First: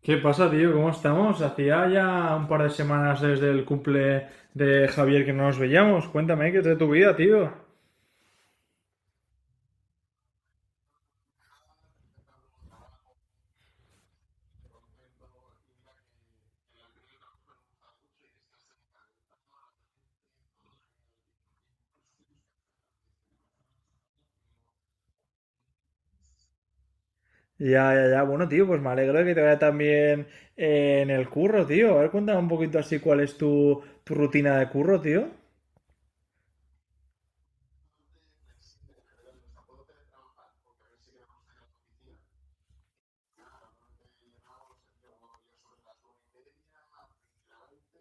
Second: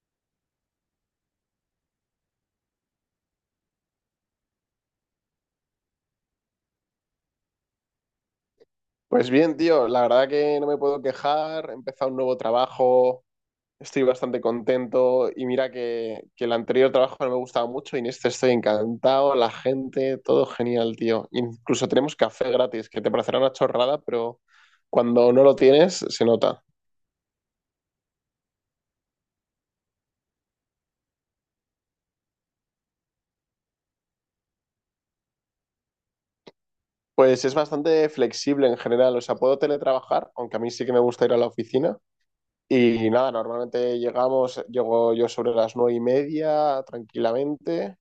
¿Qué pasa, tío? ¿Cómo estamos? Hacía ya un par de semanas desde el cumple de Javier que no nos veíamos. Cuéntame qué es de tu vida, tío. Pues bien, tío, la verdad que no me puedo quejar. He empezado un nuevo trabajo, estoy bastante contento y mira que el anterior trabajo no me gustaba mucho y en este estoy encantado, la gente, todo genial, tío. Incluso tenemos café gratis, que te parecerá una chorrada, pero cuando no lo tienes se nota. Ya, ya, ya. Bueno, tío, pues me alegro de que te vaya tan bien en el curro, tío. A ver, cuéntame un poquito así cuál es tu rutina de curro, tío. Pues es bastante flexible en general, o sea, puedo teletrabajar, aunque a mí sí que me gusta ir a la oficina. Y nada, llego yo sobre las 9:30 tranquilamente.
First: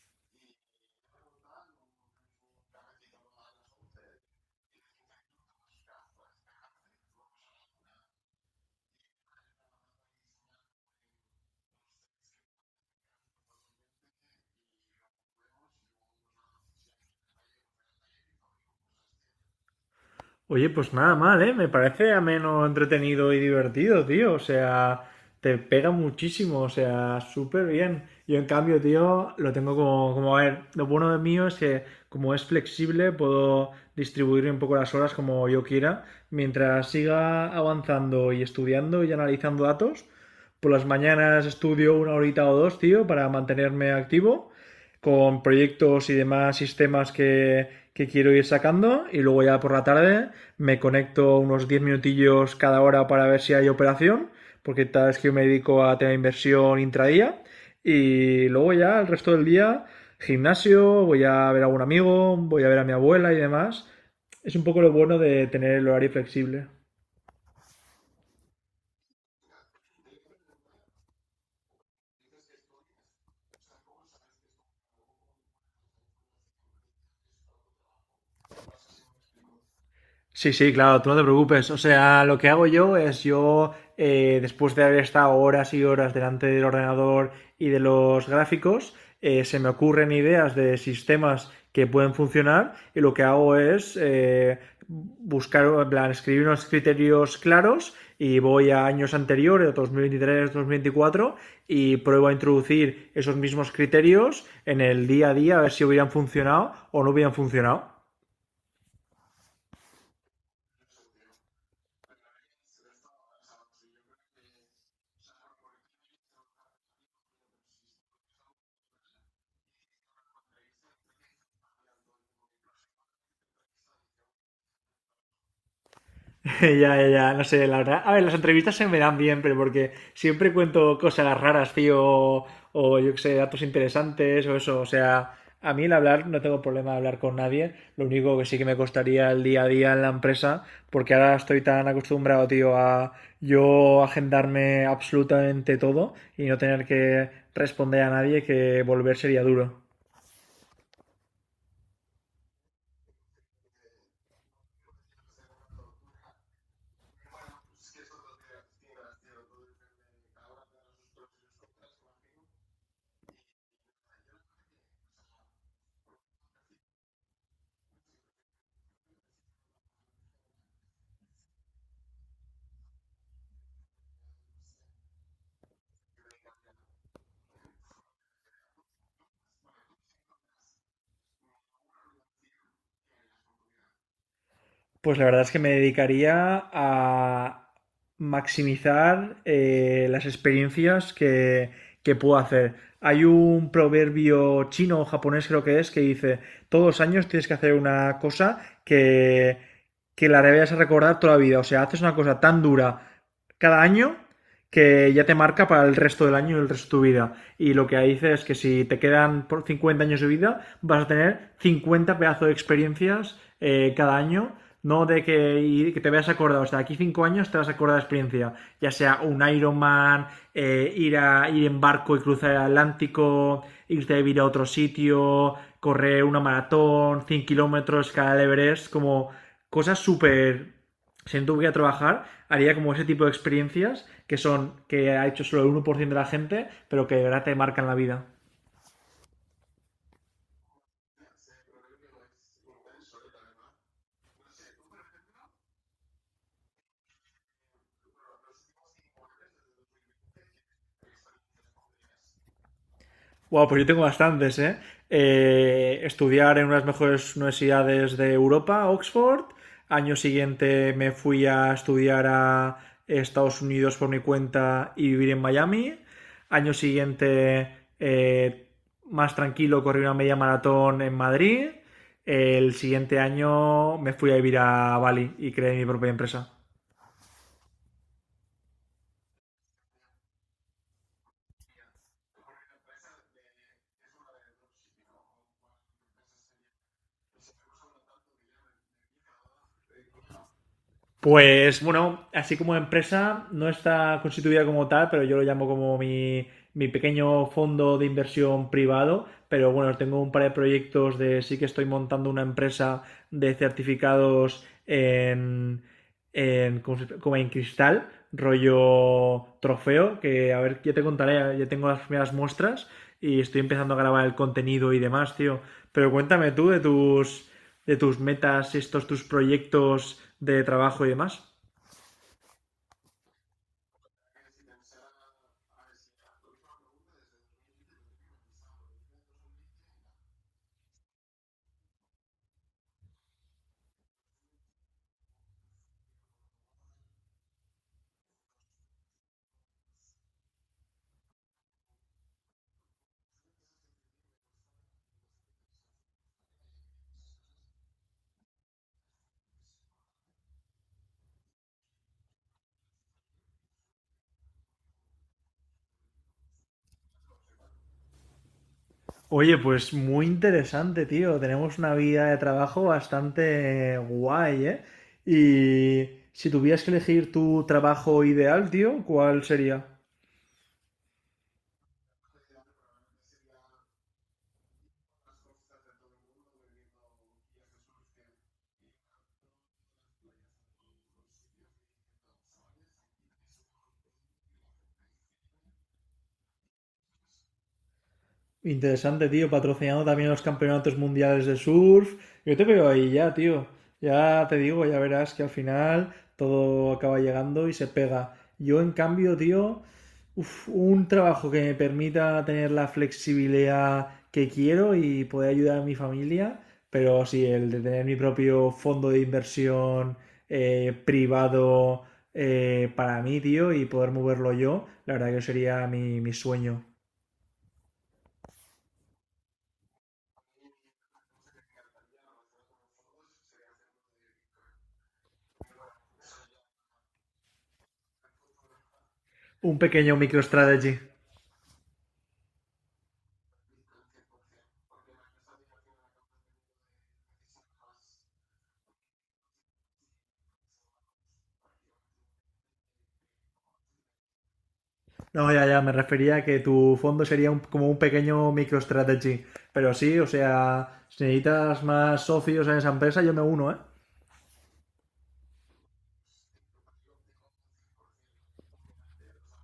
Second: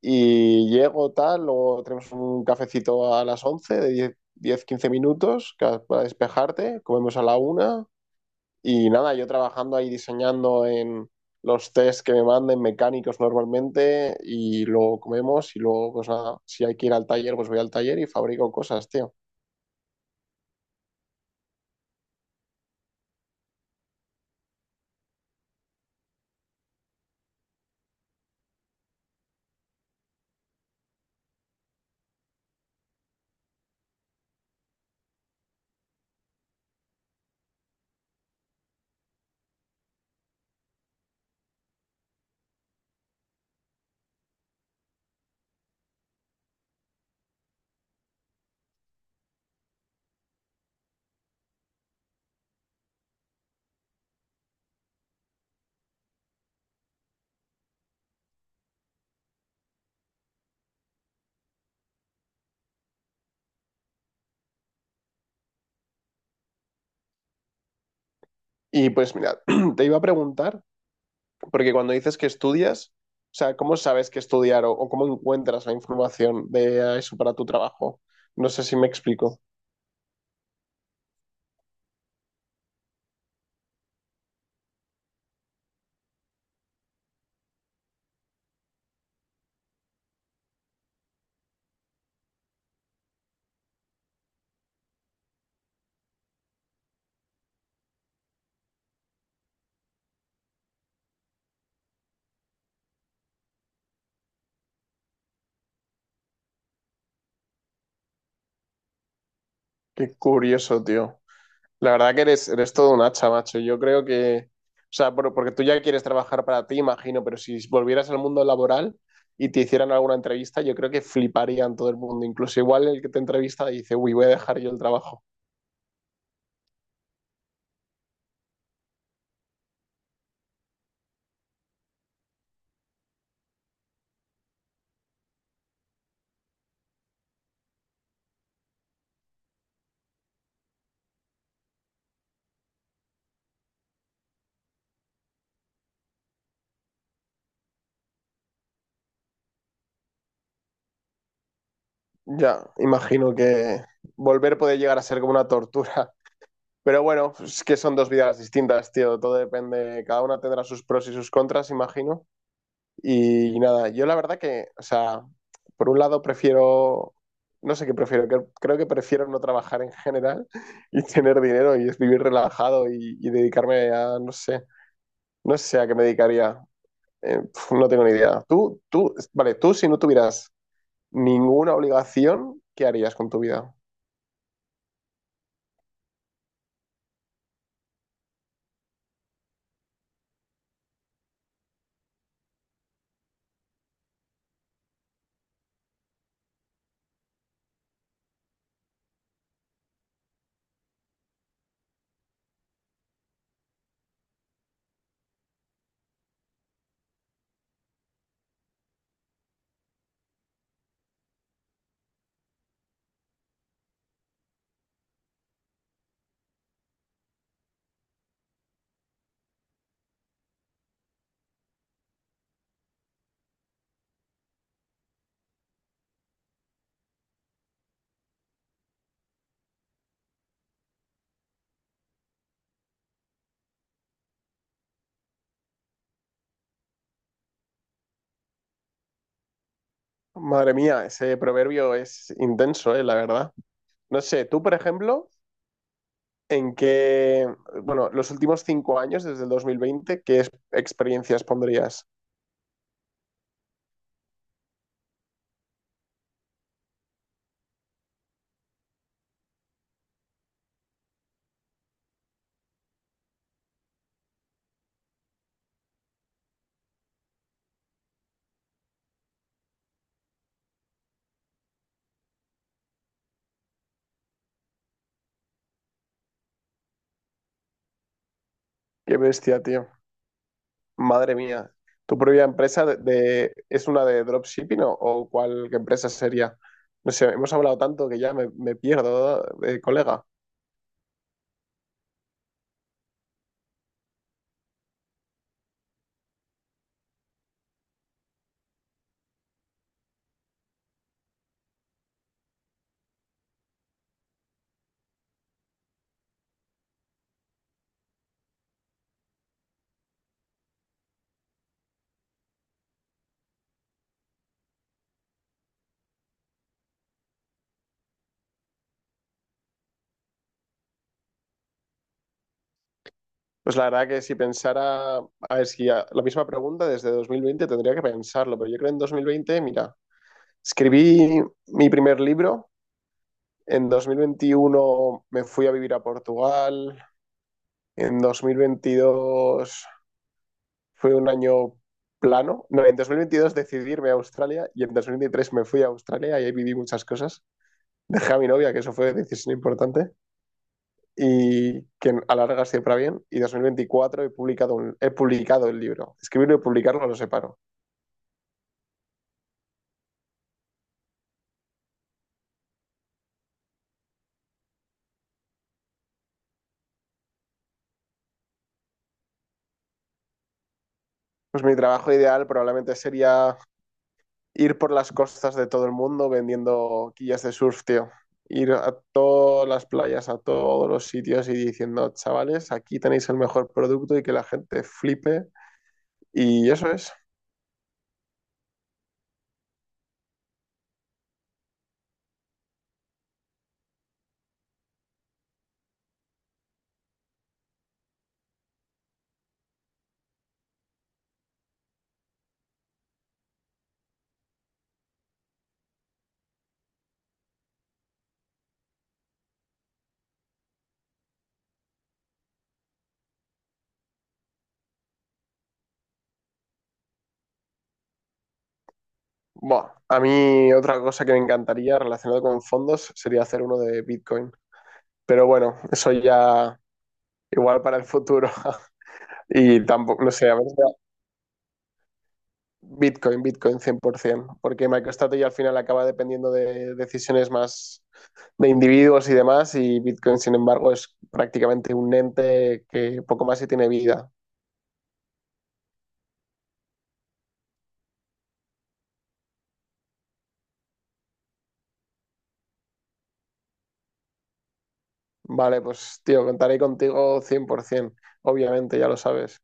Y llego tal, luego tenemos un cafecito a las 11 de 10 15 minutos para despejarte, comemos a la una y nada, yo trabajando ahí diseñando en los tests que me manden mecánicos normalmente y luego comemos y luego pues nada, si hay que ir al taller pues voy al taller y fabrico cosas, tío. Oye, pues nada mal, ¿eh? Me parece ameno, entretenido y divertido, tío. O sea, te pega muchísimo, o sea, súper bien. Yo en cambio, tío, lo tengo como, a ver, lo bueno de mío es que como es flexible, puedo distribuir un poco las horas como yo quiera. Mientras siga avanzando y estudiando y analizando datos, por las mañanas estudio una horita o dos, tío, para mantenerme activo con proyectos y demás sistemas que quiero ir sacando. Y luego ya por la tarde me conecto unos 10 minutillos cada hora para ver si hay operación, porque tal vez que yo me dedico a tener inversión intradía, y luego ya el resto del día gimnasio, voy a ver a algún amigo, voy a ver a mi abuela y demás. Es un poco lo bueno de tener el horario flexible. Y pues mira, te iba a preguntar, porque cuando dices que estudias, o sea, ¿cómo sabes que estudiar o cómo encuentras la información de eso para tu trabajo? No sé si me explico. Sí, sí, claro, tú no te preocupes. O sea, lo que hago yo es yo, después de haber estado horas y horas delante del ordenador y de los gráficos, se me ocurren ideas de sistemas que pueden funcionar y lo que hago es buscar, en plan, escribir unos criterios claros y voy a años anteriores, 2023, 2024 y pruebo a introducir esos mismos criterios en el día a día a ver si hubieran funcionado o no hubieran funcionado. Qué curioso, tío. La verdad que eres todo un hacha, macho. Yo creo que, o sea, porque tú ya quieres trabajar para ti, imagino, pero si volvieras al mundo laboral y te hicieran alguna entrevista, yo creo que fliparían todo el mundo. Incluso igual el que te entrevista dice, uy, voy a dejar yo el trabajo. Ya, ya, ya, no sé, la verdad. A ver, las entrevistas se me dan bien, pero porque siempre cuento cosas raras, tío, o yo qué sé, datos interesantes o eso. O sea, a mí el hablar, no tengo problema de hablar con nadie. Lo único que sí que me costaría el día a día en la empresa, porque ahora estoy tan acostumbrado, tío, a yo agendarme absolutamente todo y no tener que responder a nadie que volver sería duro. Ya, imagino que volver puede llegar a ser como una tortura. Pero bueno, es que son dos vidas distintas, tío. Todo depende, cada una tendrá sus pros y sus contras, imagino. Y nada, yo la verdad que, o sea, por un lado prefiero, no sé qué prefiero, creo que prefiero no trabajar en general y tener dinero y es vivir relajado y dedicarme a, no sé, no sé a qué me dedicaría. No tengo ni idea. Vale, tú si no tuvieras ninguna obligación, ¿qué harías con tu vida? Pues la verdad es que me dedicaría a maximizar las experiencias que puedo hacer. Hay un proverbio chino o japonés, creo que es, que dice, todos los años tienes que hacer una cosa que la debes recordar toda la vida. O sea, haces una cosa tan dura cada año que ya te marca para el resto del año y el resto de tu vida. Y lo que dice es que si te quedan por 50 años de vida, vas a tener 50 pedazos de experiencias cada año no de que, y que te veas acordado, o sea, aquí 5 años te vas a acordar de la experiencia, ya sea un Ironman, ir en barco y cruzar el Atlántico, irte a vivir a otro sitio, correr una maratón, 100 kilómetros, escalar el Everest, como cosas súper... Si no tuviera que trabajar, haría como ese tipo de experiencias que son, que ha hecho solo el 1% de la gente, pero que de verdad te marcan la vida. Madre mía, ese proverbio es intenso, la verdad. No sé, tú, por ejemplo, en qué, bueno, los últimos cinco años, desde el 2020 experiencias pondrías? Wow, pues yo tengo bastantes, ¿eh? Estudiar en unas mejores universidades de Europa, Oxford. Año siguiente me fui a estudiar a Estados Unidos por mi cuenta y vivir en Miami. Año siguiente, eh, más tranquilo, corrí una media maratón en Madrid. El siguiente año me fui a vivir a Bali y creé mi propia empresa. Qué bestia, tío. Madre mía. ¿Tu propia empresa es una de dropshipping o cuál qué empresa sería? No sé, hemos hablado tanto que ya me pierdo, colega. Pues bueno, así como empresa, no está constituida como tal, pero yo lo llamo como mi pequeño fondo de inversión privado, pero bueno, tengo un par de proyectos de sí que estoy montando una empresa de certificados en ¿cómo se- como en cristal, rollo trofeo, que a ver, ya te contaré, ya tengo las primeras muestras y estoy empezando a grabar el contenido y demás, tío. Pero cuéntame tú de tus metas, estos tus proyectos de trabajo y demás. Pues la verdad que si pensara, a ver, si a- la misma pregunta desde 2020 tendría que pensarlo, pero yo creo en 2020 mira, escribí mi primer libro, en 2021 me fui a vivir a Portugal. En 2022 fue un año plano. No, en 2022 decidí irme a Australia y en 2023 me fui a Australia y ahí viví muchas cosas. Dejé a mi novia, que eso fue una decisión importante y que a la larga siempre va bien. Y en 2024 he publicado, he publicado el libro. Escribirlo y publicarlo lo separo. Oye, pues muy interesante, tío. Tenemos una vida de trabajo bastante guay, ¿eh? Y si tuvieras que elegir tu trabajo ideal, tío, ¿cuál sería? Pues mi trabajo ideal probablemente sería ir por las costas de todo el mundo vendiendo quillas de surf, tío. Ir a todas las playas, a todos los sitios y diciendo, chavales, aquí tenéis el mejor producto y que la gente flipe. Y eso es. Interesante, tío, patrocinando también los campeonatos mundiales de surf. Yo te veo ahí ya, tío. Ya te digo, ya verás que al final todo acaba llegando y se pega. Yo, en cambio, tío, uf, un trabajo que me permita tener la flexibilidad que quiero y poder ayudar a mi familia, pero sí, el de tener mi propio fondo de inversión privado para mí, tío, y poder moverlo yo, la verdad que sería mi sueño. Bueno, a mí otra cosa que me encantaría relacionado con fondos sería hacer uno de Bitcoin. Pero bueno, eso ya igual para el futuro. Un Y pequeño tampoco, no sé, a ver, MicroStrategy. Bitcoin, Bitcoin 100%, porque MicroStrategy al final acaba dependiendo de decisiones más de individuos y demás, y Bitcoin, sin embargo, es prácticamente un ente que poco más y tiene vida. No, ya, ya, me refería a que tu fondo sería como un pequeño MicroStrategy. Pero sí, o sea, si necesitas más socios en esa empresa, yo me uno, ¿eh? Vale, pues tío, contaré contigo 100%, obviamente, ya lo sabes.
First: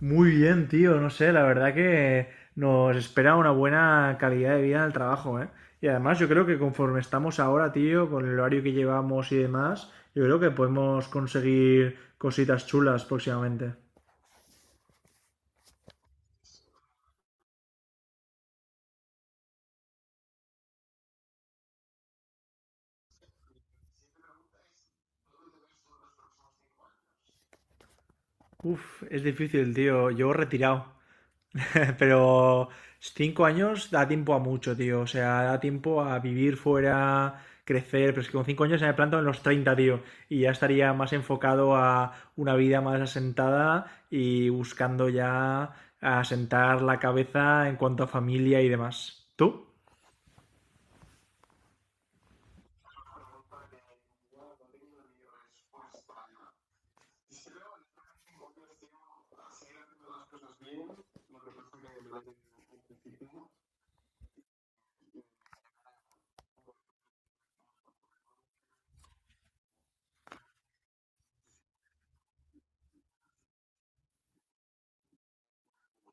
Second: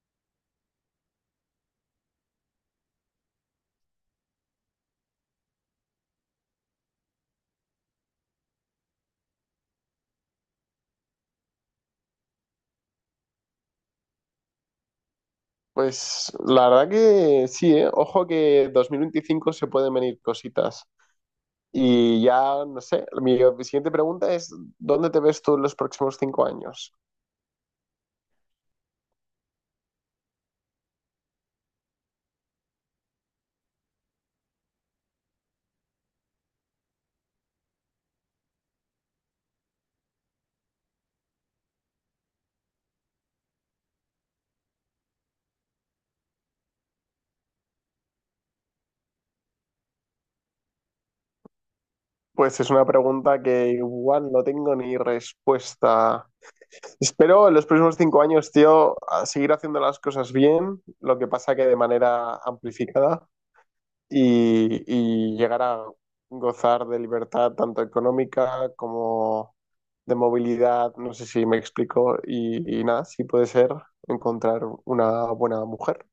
Muy bien, tío, no sé, la verdad que nos espera una buena calidad de vida en el trabajo, ¿eh? Y además yo creo que conforme estamos ahora, tío, con el horario que llevamos y demás, yo creo que podemos conseguir cositas chulas próximamente. Pues la verdad que sí, ¿eh? Ojo que 2025 se pueden venir cositas. Y ya, no sé, mi siguiente pregunta es, ¿dónde te ves tú en los próximos cinco años? Uf, es difícil, tío. Yo retirado. Pero 5 años da tiempo a mucho, tío. O sea, da tiempo a vivir fuera, crecer. Pero es que con 5 años ya me planto en los 30, tío. Y ya estaría más enfocado a una vida más asentada y buscando ya asentar la cabeza en cuanto a familia y demás. ¿Tú? Pues es una pregunta que igual no tengo ni respuesta. Espero en los próximos cinco años, tío, a seguir haciendo las cosas bien, lo que pasa que de manera amplificada y llegar a gozar de libertad tanto económica como de movilidad, no sé si me explico, y nada, si puede ser encontrar una buena mujer.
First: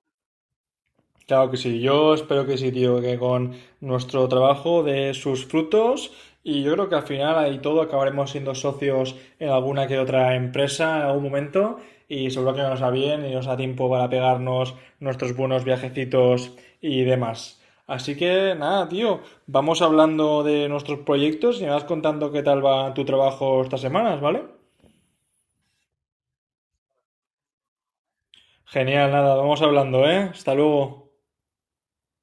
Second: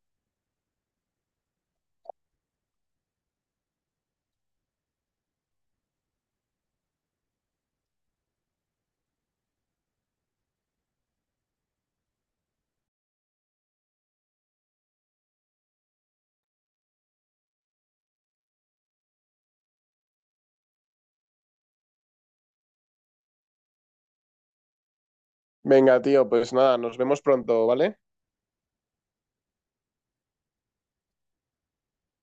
Claro que sí, yo espero que sí, tío, que con nuestro trabajo dé sus frutos y yo creo que al final ahí todo acabaremos siendo socios en alguna que otra empresa en algún momento y seguro que nos va bien y nos da tiempo para pegarnos nuestros buenos viajecitos y demás. Así que nada, tío, vamos hablando de nuestros proyectos y me vas contando qué tal va tu trabajo estas semanas, ¿vale? Venga, tío, pues nada, nos vemos pronto, ¿vale? Genial, nada, vamos hablando, ¿eh? Hasta luego.